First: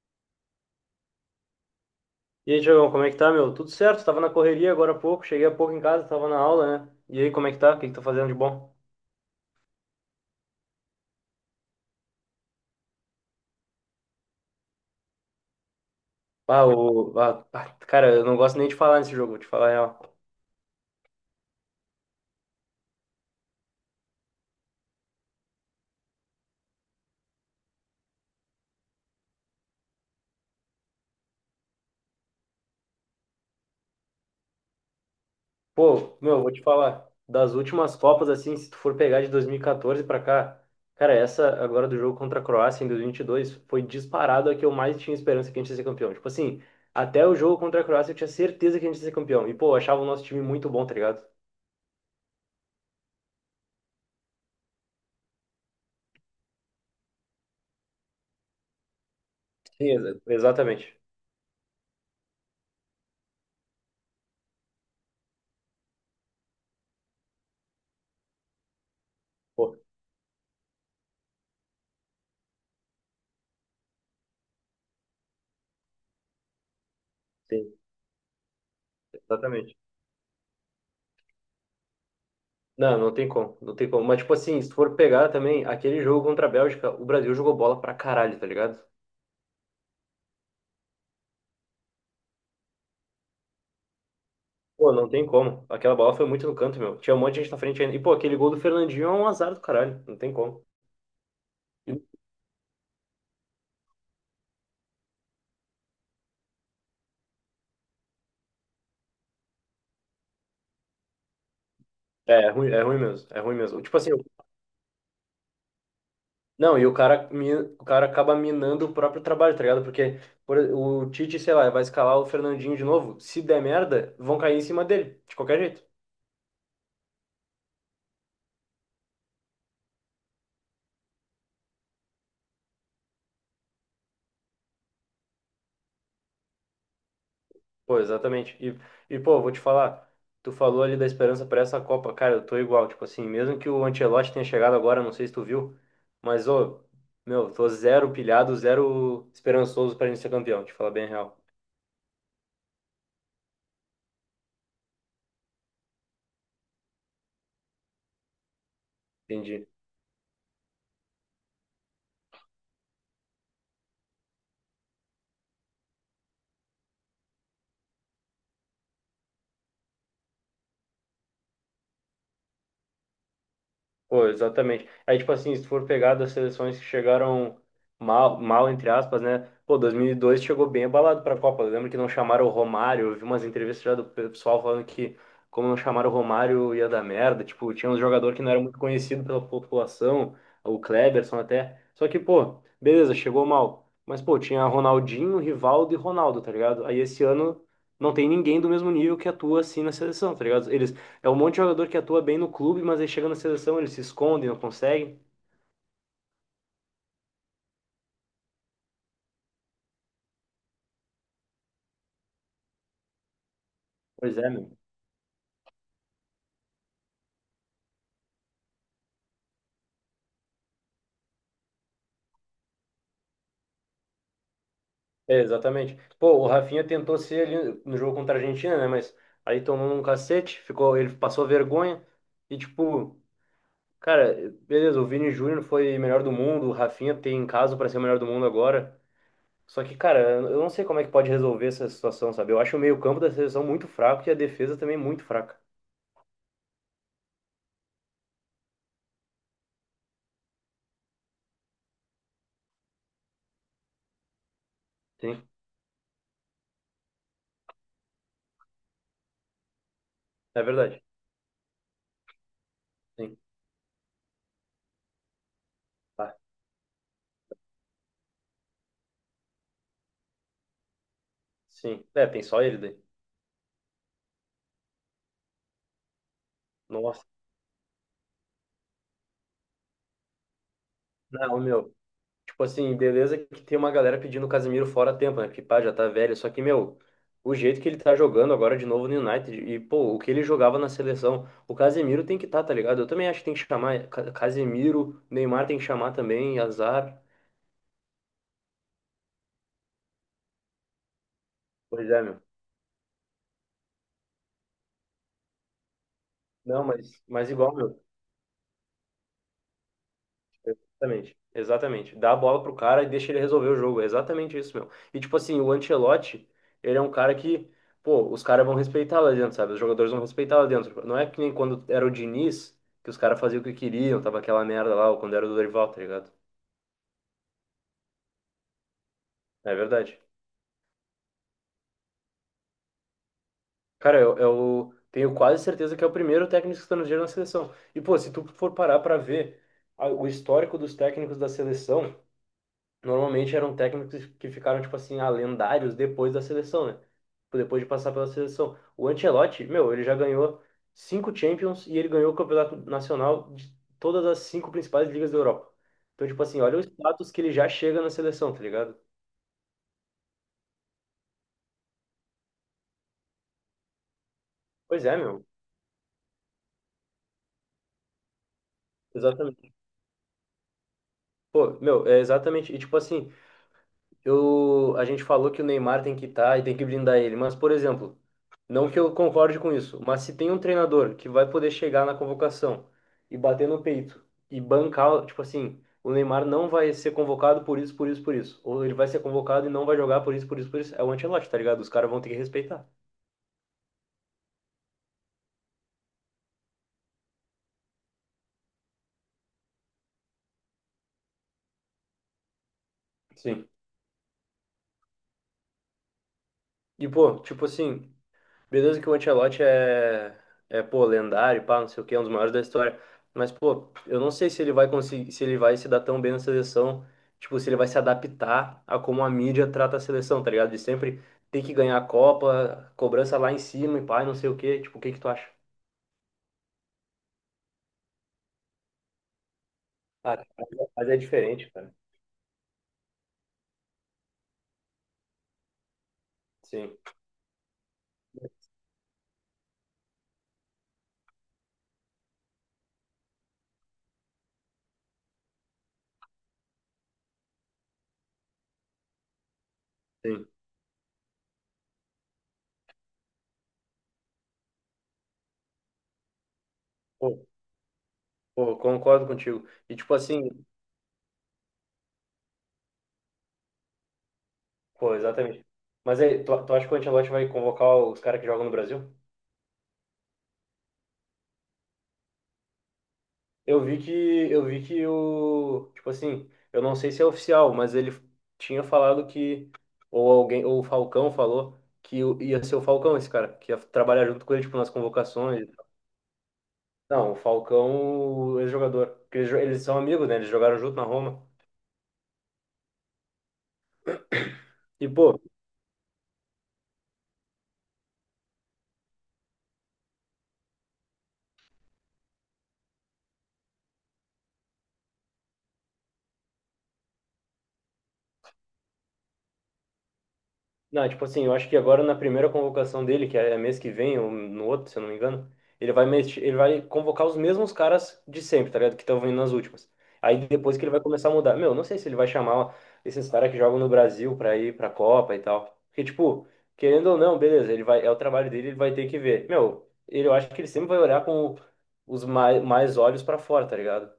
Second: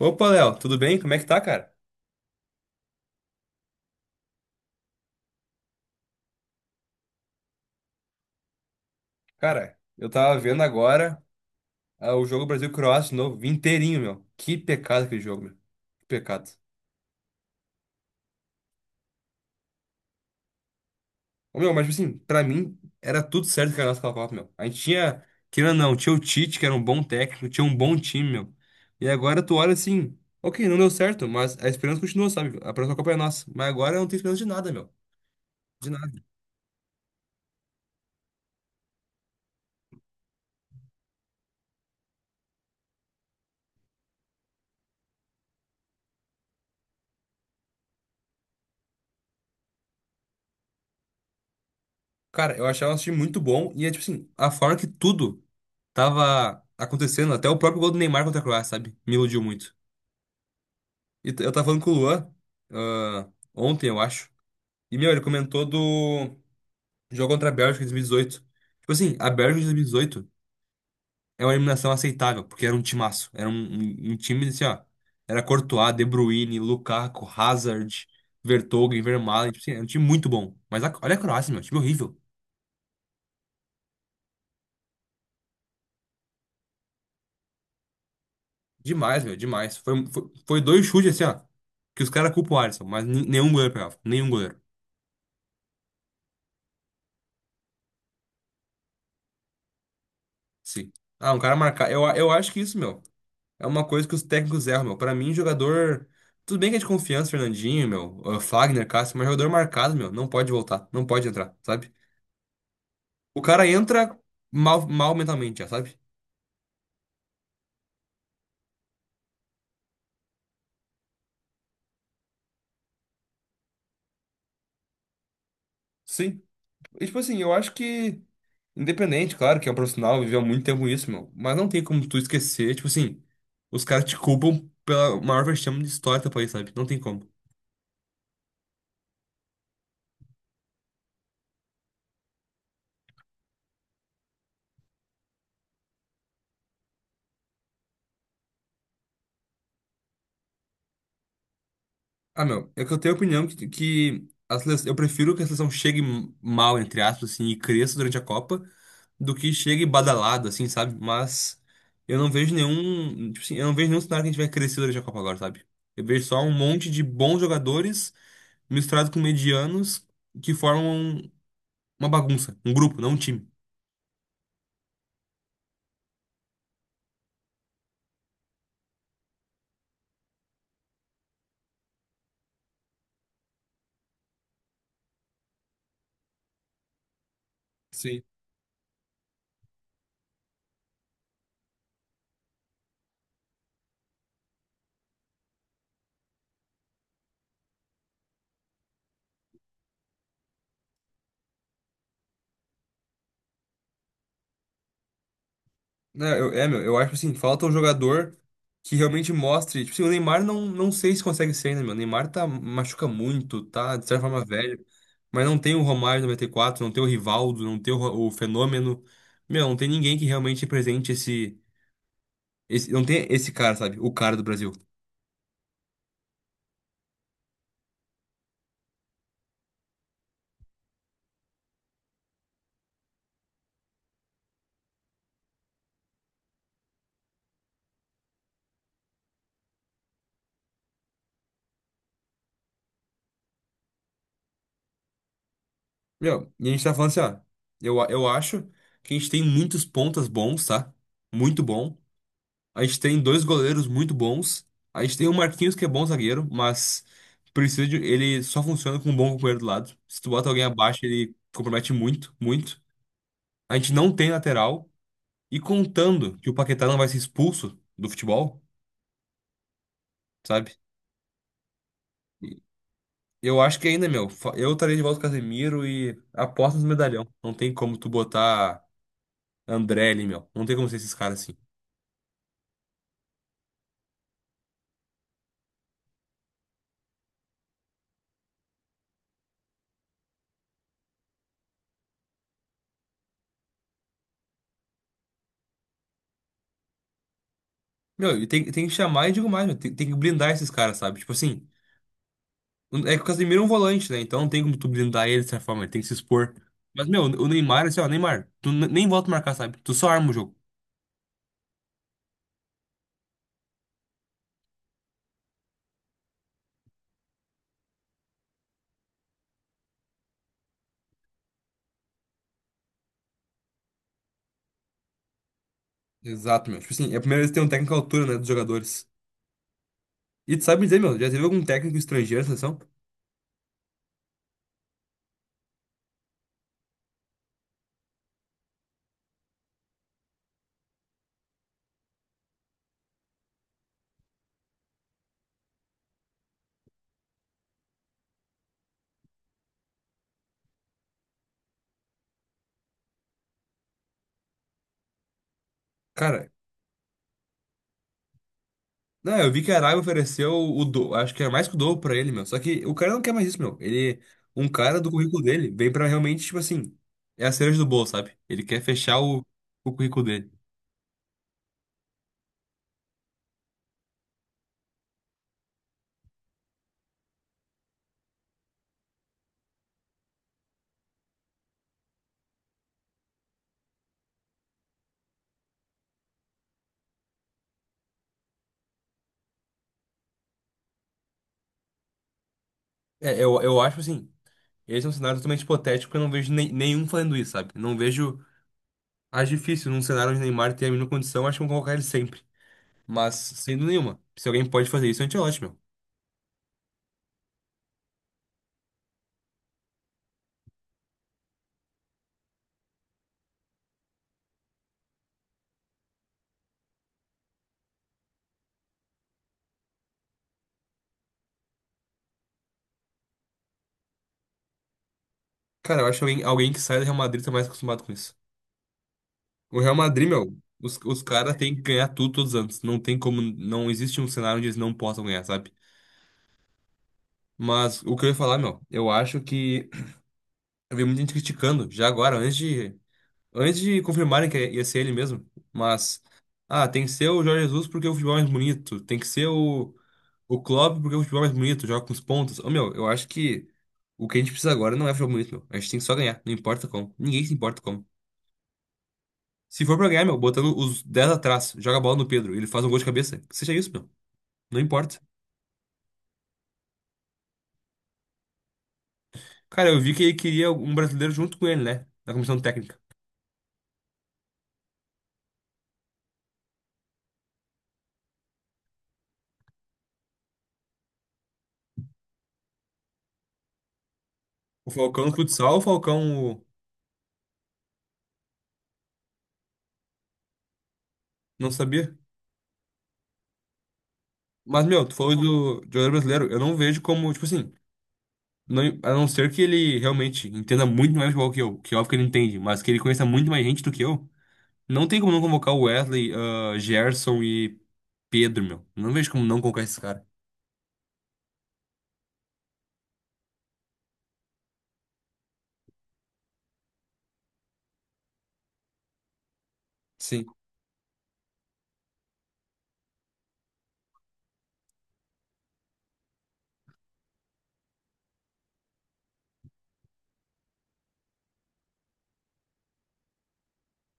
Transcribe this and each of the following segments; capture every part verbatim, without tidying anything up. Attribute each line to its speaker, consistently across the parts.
Speaker 1: Opa, Léo, tudo bem? Como é que tá, cara?
Speaker 2: E aí, Diogão, como é que tá, meu? Tudo certo, tava na correria agora há pouco, cheguei há pouco em casa, tava na aula, né? E aí, como é que tá? O que que tá fazendo de bom?
Speaker 1: Cara, eu tava vendo agora ah, o jogo Brasil-Croácia de novo, vi inteirinho, meu. Que pecado aquele jogo, meu. Que pecado.
Speaker 2: Ah, o... ah, ah, cara, eu não gosto nem de falar nesse jogo, vou te falar a real.
Speaker 1: Ô, meu, mas tipo assim, pra mim era tudo certo que a nossa Copa, meu. A gente tinha, querendo ou não, tinha o Tite, que era um bom técnico, tinha um bom time, meu. E agora tu olha assim, ok, não deu certo, mas a esperança continua, sabe? A próxima Copa é nossa. Mas agora eu não tenho esperança de nada, meu. De
Speaker 2: Pô,
Speaker 1: nada.
Speaker 2: meu, vou te falar, das últimas Copas, assim, se tu for pegar de dois mil e quatorze pra cá, cara, essa agora do jogo contra a Croácia em dois mil e e vinte e dois foi disparado a que eu mais tinha esperança que a gente ia ser campeão. Tipo assim, até o jogo contra a Croácia eu tinha certeza que a gente ia ser campeão. E, pô, eu achava o nosso time muito bom, tá ligado?
Speaker 1: Cara, eu achava um time muito bom e é tipo assim, a forma que tudo tava acontecendo, até o próprio gol do Neymar contra a Croácia, sabe? Me iludiu muito.
Speaker 2: Sim, exa- exatamente.
Speaker 1: E t- eu tava falando com o Luan, ah, ontem, eu acho. E, meu, ele comentou do jogo contra a Bélgica em dois mil e dezoito. Tipo assim, a Bélgica de
Speaker 2: Pô,
Speaker 1: dois mil e dezoito é uma eliminação aceitável, porque era um timaço. Era um, um, um time assim, ó. Era Courtois, De Bruyne, Lukaku,
Speaker 2: sim,
Speaker 1: Hazard, Vertonghen, Vermaelen. Tipo assim,
Speaker 2: exatamente.
Speaker 1: era um time muito bom. Mas a- olha a Croácia, meu, time horrível.
Speaker 2: Não, não tem como, não tem como. Mas, tipo assim, se tu for pegar também aquele jogo contra a Bélgica, o Brasil jogou bola pra caralho, tá ligado?
Speaker 1: Demais, meu, demais. Foi, foi, foi dois chutes assim, ó. Que os caras culpam o Alisson, mas nen- nenhum goleiro pegava. Nenhum goleiro.
Speaker 2: Pô, não tem como. Aquela bola foi muito no canto, meu. Tinha um monte de gente na frente ainda. E, pô, aquele gol do Fernandinho é um azar do caralho. Não tem como.
Speaker 1: Sim. Ah, um cara marcar. Eu, a- eu acho que isso, meu, é uma coisa que os técnicos erram, meu. Pra mim, jogador. Tudo bem que é de confiança, Fernandinho, meu, ah, Fagner, Cássio, mas jogador marcado, meu, não pode voltar, não pode entrar, sabe?
Speaker 2: É, é ruim, é ruim mesmo.
Speaker 1: O
Speaker 2: É ruim
Speaker 1: cara
Speaker 2: mesmo. Tipo assim,
Speaker 1: entra mal, mal mentalmente, já, sabe?
Speaker 2: não, e o cara, mi- o cara acaba minando o próprio trabalho, tá ligado? Porque por- o Tite, sei lá, vai escalar o Fernandinho de novo. Se der merda, vão cair em cima dele, de qualquer jeito.
Speaker 1: Sim. E, tipo assim, eu acho que, independente, claro, que é um profissional, viveu há muito tempo isso, meu. Mas não tem como tu esquecer, tipo assim, os caras te culpam pela maior vexame de história do teu país, sabe? Não tem como.
Speaker 2: Pô, exatamente. E, e, pô, vou te falar, tu falou ali da esperança para essa Copa. Cara, eu tô igual, tipo assim, mesmo que o Ancelotti tenha chegado agora, não sei se tu viu, mas, ô, meu, tô zero pilhado, zero esperançoso pra gente ser campeão, te falar bem a real.
Speaker 1: Ah, meu, é que eu tenho a opinião que, que a seleção, eu prefiro que a seleção chegue mal, entre aspas, assim, e cresça durante a Copa, do que
Speaker 2: Entendi.
Speaker 1: chegue badalado, assim, sabe? Mas eu não vejo nenhum, tipo assim, eu não vejo nenhum cenário que a gente vai crescer durante a Copa agora, sabe? Eu vejo só um monte de bons jogadores misturados com medianos que formam uma bagunça, um grupo, não um time.
Speaker 2: Pô, exatamente. Aí, tipo assim, se tu for pegar das seleções que chegaram mal, mal entre aspas, né? Pô, dois mil e dois chegou bem abalado pra Copa. Eu lembro que não chamaram o Romário. Eu vi umas entrevistas já do pessoal falando que, como não chamaram o Romário, ia dar merda. Tipo, tinha um
Speaker 1: Sim.
Speaker 2: jogador que não era muito conhecido pela população, o Kleberson até. Só que, pô, beleza, chegou mal. Mas, pô, tinha Ronaldinho, Rivaldo e Ronaldo, tá ligado? Aí esse ano não tem ninguém do mesmo nível que atua assim na seleção, tá ligado? Eles é um monte de jogador que atua bem no clube, mas aí chega na seleção, ele se esconde, não consegue.
Speaker 1: Não, eu, é, Meu, eu acho assim, falta um jogador que realmente mostre. Tipo assim, o Neymar não, não sei se consegue ser ainda, meu. O Neymar tá, machuca muito, tá de certa
Speaker 2: Pois
Speaker 1: forma
Speaker 2: é, meu.
Speaker 1: velho. Mas não tem o Romário noventa e quatro, não tem o Rivaldo, não tem o, Ro- o Fenômeno. Meu, não tem ninguém que realmente represente esse, esse. Não tem esse cara, sabe? O cara do Brasil.
Speaker 2: É, exatamente. Pô, o Rafinha tentou ser ali no jogo contra a Argentina, né? Mas aí tomou um cacete, ficou, ele passou vergonha. E tipo, cara, beleza, o Vini Júnior foi melhor do mundo, o Rafinha tem caso pra ser o melhor do mundo agora. Só que, cara, eu não sei como é que pode resolver essa situação, sabe? Eu acho o meio-campo da seleção muito fraco e a defesa também muito fraca.
Speaker 1: Meu, e a gente tá falando assim, ó. Eu, a- eu acho que a gente tem muitos pontas bons, tá? Muito bom. A gente tem dois goleiros muito bons. A gente tem o
Speaker 2: Sim,
Speaker 1: Marquinhos, que é bom zagueiro, mas precisa de, ele só funciona com um bom companheiro do lado. Se tu bota
Speaker 2: é
Speaker 1: alguém abaixo,
Speaker 2: verdade.
Speaker 1: ele compromete muito, muito.
Speaker 2: Sim,
Speaker 1: A gente não tem lateral. E
Speaker 2: tá.
Speaker 1: contando que o Paquetá não vai ser expulso do futebol, sabe?
Speaker 2: Sim. É, tem
Speaker 1: E
Speaker 2: só ele daí.
Speaker 1: Eu acho que ainda, meu, fa- eu estaria de volta com o Casemiro e aposta nos
Speaker 2: Nossa.
Speaker 1: medalhão. Não tem como tu botar André ali, meu. Não tem como ser esses caras assim.
Speaker 2: Não, meu. Tipo assim, beleza que tem uma galera pedindo o Casemiro fora a tempo, né? Porque, pá, já tá velho. Só que, meu, o jeito que ele tá jogando agora de novo no United e, pô, o que ele jogava na seleção, o Casemiro tem que tá, tá ligado? Eu também acho que tem que chamar Ca- Casemiro, Neymar tem que chamar também, azar.
Speaker 1: Meu, e tem, tem que chamar e digo mais, meu. Tem, tem que blindar esses caras, sabe? Tipo assim.
Speaker 2: Pois é, meu.
Speaker 1: É que o Casemiro é um volante, né? Então não tem como tu blindar ele dessa forma, ele tem que se expor.
Speaker 2: Não,
Speaker 1: Mas,
Speaker 2: mas,
Speaker 1: meu, o
Speaker 2: mas igual,
Speaker 1: Neymar, assim,
Speaker 2: meu.
Speaker 1: ó, Neymar, tu n- nem volta a marcar, sabe? Tu só arma o jogo.
Speaker 2: Exatamente, exatamente. Dá a bola pro cara e deixa ele resolver o jogo. É exatamente isso, meu. E tipo assim, o Ancelotti, ele é um cara que, pô, os caras vão respeitar lá dentro, sabe? Os jogadores vão respeitar lá dentro. Não é que nem quando era o Diniz, que os caras faziam o que queriam, tava aquela merda lá, ou quando era o Dorival, tá ligado?
Speaker 1: Exato, meu. Tipo assim, é a primeira vez que tem um técnico à altura, né, dos jogadores.
Speaker 2: É verdade.
Speaker 1: E tu sabe dizer, meu, já teve algum técnico estrangeiro na seleção?
Speaker 2: Cara, eu, eu tenho quase certeza que é o primeiro técnico estrangeiro na seleção. E, pô, se tu for parar pra ver a- o histórico dos técnicos da seleção, normalmente eram técnicos que ficaram, tipo assim, ah, lendários depois da seleção, né? Tipo, depois de passar pela seleção. O Ancelotti, meu, ele já ganhou cinco Champions e ele ganhou o campeonato nacional de todas as cinco principais ligas da Europa. Então, tipo
Speaker 1: Cara,
Speaker 2: assim, olha o status que ele já chega na seleção, tá ligado?
Speaker 1: não, eu vi que a Arábia ofereceu o do, acho que é mais que o dobro pra ele, meu. Só que o cara não quer mais isso, meu. Ele, um cara
Speaker 2: Pois
Speaker 1: do
Speaker 2: é,
Speaker 1: currículo
Speaker 2: meu.
Speaker 1: dele, vem pra realmente, tipo assim, é a cereja do bolo, sabe? Ele quer fechar o,
Speaker 2: Exatamente.
Speaker 1: o currículo dele.
Speaker 2: Pô, meu, é exatamente. E, tipo assim, eu, a gente falou que o Neymar tem que estar e tem que blindar ele, mas, por exemplo, não que eu concorde com isso, mas se tem um treinador que vai poder chegar na convocação e bater no peito e bancar, tipo assim, o Neymar não vai ser convocado por isso, por isso, por isso, ou ele vai ser convocado e não vai jogar por isso, por isso, por isso, é o Ancelotti, tá ligado? Os caras vão ter que respeitar.
Speaker 1: É, eu, eu acho assim. Esse é um cenário totalmente hipotético, porque eu não vejo nem- nenhum fazendo isso, sabe? Não vejo. Acho difícil num cenário onde Neymar tem a mínima condição, acho que vão colocar ele sempre. Mas,
Speaker 2: Sim.
Speaker 1: sem dúvida nenhuma. Se alguém pode fazer isso, Ancelotti, meu.
Speaker 2: E, pô, tipo assim. Beleza que o Ancelotti é, é, pô, lendário, pá, não sei o quê, é um dos maiores da história. Mas, pô, eu não sei se ele vai conseguir, se ele vai se dar tão bem na seleção, tipo, se ele vai se adaptar a como a mídia trata a seleção, tá ligado? De sempre ter que ganhar a Copa, cobrança lá em cima e pá, e não sei o quê. Tipo, o que que tu acha?
Speaker 1: Cara, eu acho que alguém, alguém que sai do Real Madrid tá mais acostumado com isso. O Real Madrid,
Speaker 2: Ah,
Speaker 1: meu, os,
Speaker 2: mas é
Speaker 1: os caras
Speaker 2: diferente,
Speaker 1: têm que
Speaker 2: cara.
Speaker 1: ganhar tudo todos os anos. Não tem como. Não existe um cenário onde eles não possam ganhar, sabe?
Speaker 2: Sim,
Speaker 1: Mas o que eu ia falar, meu, eu acho que. Eu vi muita gente criticando, já agora, antes de antes de confirmarem que ia ser ele mesmo, mas. Ah, tem que ser o Jorge Jesus porque o futebol é mais bonito. Tem que ser o,
Speaker 2: sim.
Speaker 1: o Klopp porque o futebol é mais bonito, joga com os pontos. Ô, meu, eu acho que o que a gente precisa agora não é futebol bonito, meu. A gente tem que só ganhar, não importa como. Ninguém
Speaker 2: Pô,
Speaker 1: se importa como.
Speaker 2: pô, concordo contigo.
Speaker 1: Se for
Speaker 2: E,
Speaker 1: pra
Speaker 2: tipo,
Speaker 1: ganhar, meu,
Speaker 2: assim,
Speaker 1: botando os dez atrás, joga a bola no Pedro, ele faz um gol de cabeça. Que seja isso, meu. Não
Speaker 2: pô,
Speaker 1: importa.
Speaker 2: exatamente. Mas aí, tu, tu acha que o Ancelotti vai convocar os caras que jogam no Brasil?
Speaker 1: Cara, eu vi que ele queria um brasileiro junto com ele, né? Na comissão técnica.
Speaker 2: Eu vi que eu vi que o, tipo assim, eu não sei se é oficial, mas ele tinha falado que ou alguém, ou o Falcão falou que o- ia ser o Falcão esse cara, que ia trabalhar junto com ele tipo
Speaker 1: O
Speaker 2: nas
Speaker 1: Falcão no
Speaker 2: convocações. E
Speaker 1: futsal, o
Speaker 2: tal.
Speaker 1: Falcão. O-
Speaker 2: Não, o Falcão, o ex-jogador, porque eles, jo- eles são amigos, né? Eles jogaram junto na Roma.
Speaker 1: Não sabia. Mas, meu,
Speaker 2: E
Speaker 1: tu
Speaker 2: pô,
Speaker 1: falou do de jogador brasileiro. Eu não vejo como, tipo assim. Não, a não ser que ele realmente entenda muito mais de futebol que eu, que óbvio que ele entende, mas que ele conheça muito mais gente do que eu, não tem como não convocar o Wesley, ah, Gerson e Pedro, meu. Não vejo como não convocar esses caras.
Speaker 2: não, tipo assim, eu acho que agora na primeira convocação dele, que é mês que vem, ou no outro, se eu não me engano, ele vai, mex- ele vai convocar os mesmos caras de sempre, tá ligado? Que estão vindo nas últimas.
Speaker 1: Sim.
Speaker 2: Aí depois que ele vai começar a mudar. Meu, não sei se ele vai chamar esses caras que jogam no Brasil pra ir pra Copa e tal. Porque, tipo, querendo ou não, beleza, ele vai, é o trabalho dele, ele vai ter que ver. Meu, ele, eu acho que ele sempre vai olhar com os mais, mais olhos pra fora, tá ligado?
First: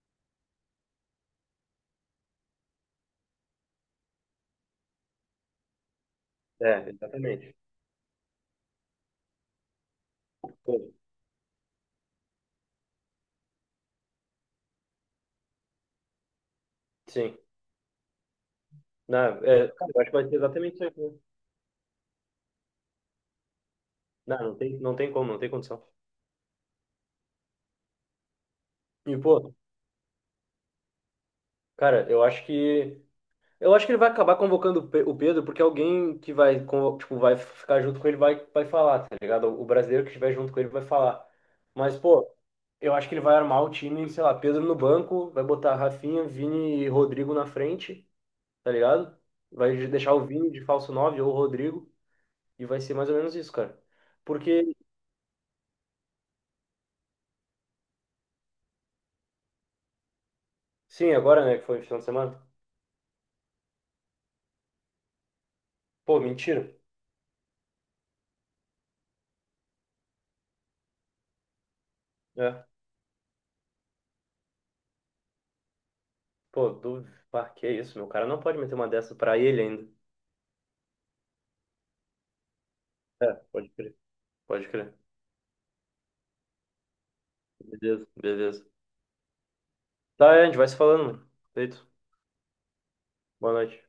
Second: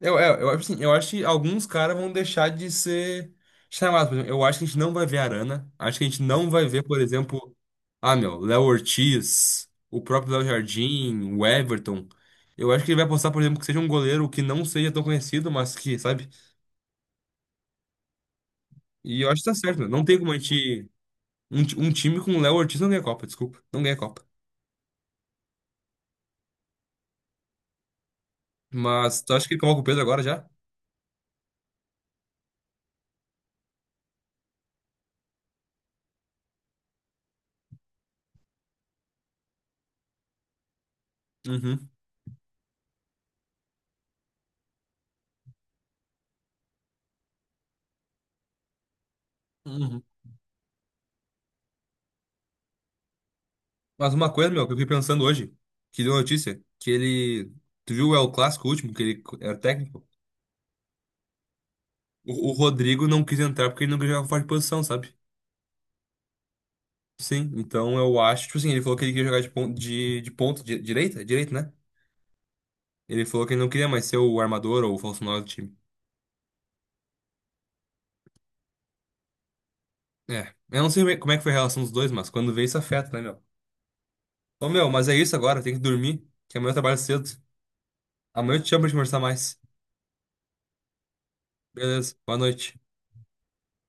Speaker 1: Eu, eu, eu, acho assim, eu acho que alguns caras vão deixar de ser chamados. Por exemplo, eu acho que a gente não vai ver Arana. Acho que a gente não vai ver,
Speaker 2: É,
Speaker 1: por
Speaker 2: exatamente.
Speaker 1: exemplo, ah, meu, Léo Ortiz, o próprio Léo Jardim, o Everton. Eu acho que ele vai apostar, por exemplo, que seja um goleiro que não seja tão conhecido, mas que, sabe?
Speaker 2: Sim. Não,
Speaker 1: E eu acho que tá
Speaker 2: é,
Speaker 1: certo, né?
Speaker 2: cara, eu
Speaker 1: Não
Speaker 2: acho que
Speaker 1: tem
Speaker 2: vai
Speaker 1: como
Speaker 2: ser
Speaker 1: a
Speaker 2: exatamente isso
Speaker 1: gente.
Speaker 2: aí. Né?
Speaker 1: Um, ti- um time com o Léo Ortiz não ganha Copa, desculpa. Não ganha Copa.
Speaker 2: Não, não tem, não tem como, não tem condição. E,
Speaker 1: Mas tu acha
Speaker 2: pô,
Speaker 1: que coloca o Pedro agora já?
Speaker 2: cara, eu acho que eu acho que ele vai acabar convocando o Pe- o Pedro, porque alguém que vai, convo- tipo, vai ficar junto com ele vai, vai falar, tá ligado? O brasileiro que estiver junto com ele vai falar.
Speaker 1: Uhum.
Speaker 2: Mas, pô, eu acho que ele vai armar o time, sei lá, Pedro no banco, vai botar Rafinha, Vini e Rodrigo na frente, tá ligado? Vai
Speaker 1: Uhum.
Speaker 2: deixar o Vini de falso nove ou o Rodrigo, e vai ser mais ou menos isso, cara.
Speaker 1: Mas uma coisa, meu, que
Speaker 2: Porque,
Speaker 1: eu fiquei pensando hoje, que deu notícia, que ele. Tu viu o El Clássico último, que ele era técnico?
Speaker 2: sim, agora, né, que foi final de semana.
Speaker 1: O, o Rodrigo não quis entrar porque ele não queria jogar fora de posição, sabe?
Speaker 2: Pô, mentira.
Speaker 1: Sim, então eu acho, tipo assim, ele falou que ele queria jogar de ponta, de, de ponta, di- direita, direito, né?
Speaker 2: É.
Speaker 1: Ele falou que ele não queria mais ser o armador ou o falso nove do time.
Speaker 2: Pô, duvido. Pá, que isso, meu cara não pode meter uma dessa pra ele ainda.
Speaker 1: É, eu não sei como é como é que foi a relação dos dois, mas quando vê isso afeta, né,
Speaker 2: É,
Speaker 1: meu?
Speaker 2: pode crer.
Speaker 1: Ô
Speaker 2: Pode
Speaker 1: meu,
Speaker 2: crer.
Speaker 1: mas é isso agora, tem que dormir, que amanhã eu trabalho cedo.
Speaker 2: Beleza,
Speaker 1: Amanhã eu
Speaker 2: beleza.
Speaker 1: te chamo pra gente conversar mais.
Speaker 2: Tá, é, a gente vai se falando, mano. Feito.
Speaker 1: Beleza, boa noite.
Speaker 2: Boa noite.